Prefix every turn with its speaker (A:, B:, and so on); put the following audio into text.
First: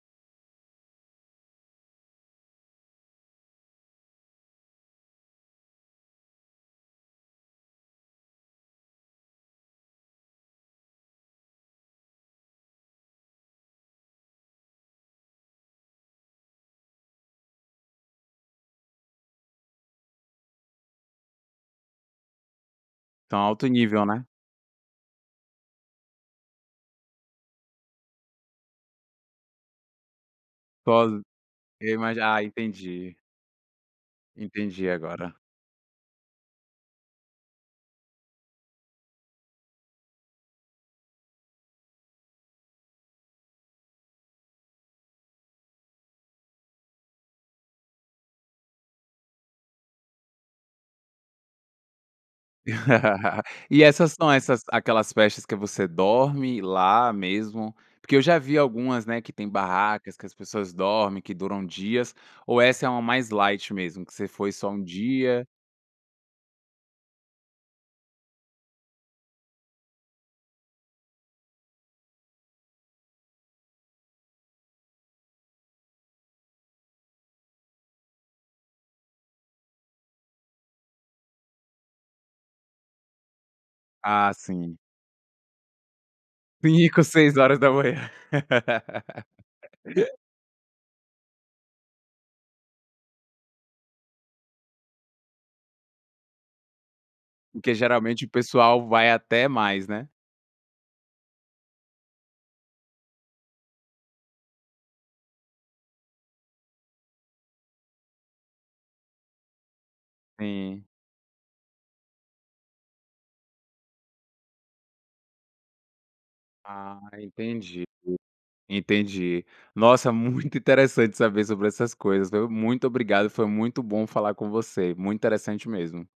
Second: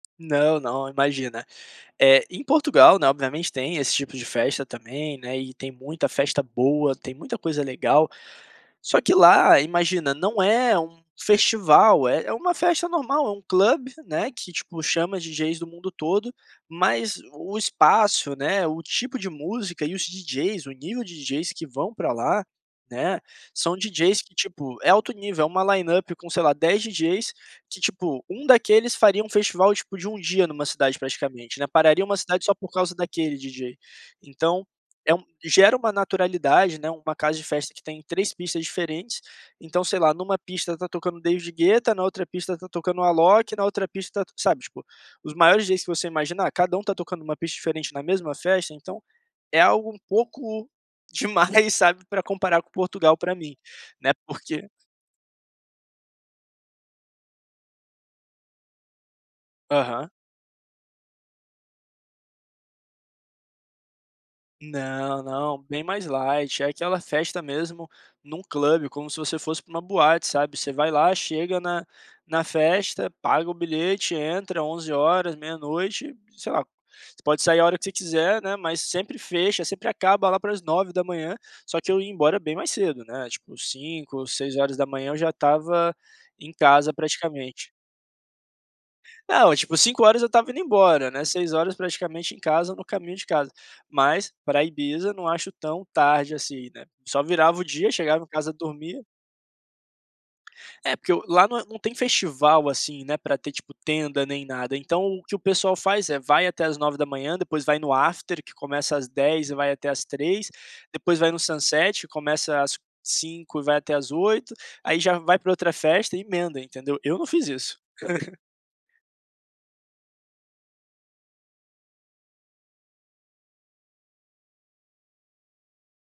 A: Não, não, imagina, eh, em Portugal, né, obviamente tem esse tipo de festa também, né, e tem muita festa boa, tem muita coisa legal, só que lá imagina não é um festival, é é uma festa normal, é um club, né, que tipo, chama DJs do mundo todo, mas o espaço, né, o tipo de música e os DJs, o nível de DJs que vão pra lá ,né,
B: Então, alto
A: são
B: nível,
A: DJs
B: né?
A: que tipo é alto nível, é uma line up com sei lá dez DJs que, tipo, um daqueles fariam um festival, tipo, de um dia numa cidade
B: [unintelligible]
A: praticamente, né,
B: Eu
A: pararia uma
B: imagi ah,
A: cidade só por causa
B: entendi.
A: daquele DJ, então
B: Entendi
A: é um
B: agora.
A: gera uma naturalidade, né, uma casa de festa que tem três pistas diferentes, então sei lá numa pista está tocando David Gueta, na outra pista está tocando Alok, na outra pista está sabe, tipo, os maiores DJs que você imaginar, cada um tá tocando numa pista diferente na mesma festa, então é algo um pouco demais, sabe, pra comparar com Portugal pra mim
B: E
A: né,
B: essas são essas
A: porque
B: aquelas festas que você dorme lá mesmo? Porque eu já vi algumas, né, que têm
A: Aham.
B: barracas, que as pessoas dormem, que duram dias, ou essa é uma mais light mesmo, você foi só um
A: Não,
B: dia?
A: não, bem mais light, é aquela festa mesmo num club como se você fosse para uma boate, sabe, você vai lá chega na na festa, paga o bilhete, entra 23h, 00h, sei lá, você pode sair a hora que você quiser, né, mas sempre fecha, sempre acaba lá para as 9h, só que eu ia embora bem mais cedo né, tipo 5h,
B: Ah
A: Seis
B: sim.
A: horas da manhã eu já estava em casa
B: 5h, Seis horas
A: praticamente.
B: da manhã.
A: Não, tipo, Cinco horas eu estava indo embora, né, 6h praticamente em casa ou no caminho de casa, mas pra Ibiza não acho tão tarde assim, né, só virava o
B: Porque
A: dia chegava
B: geralmente
A: em
B: o
A: casa
B: pessoal
A: dormia
B: vai até mais, né?
A: É porque o lá no não tem festival, assim, né, pra ter tipo tenda nem nada então o que o pessoal faz é vai até às 9h depois vai no after que começa às 10h e vai até às 15h,
B: Sim.
A: depois vai no sunset que começa às 17h e vai até às 20h, aí já vai pra outra festa e emenda entendeu?
B: Ah,
A: Eu não fiz isso.
B: entendi, entendi. Nossa, muito interessante saber sobre essas coisas, viu? Muito obrigado, foi muito bom falar com você. Muito interessante mesmo.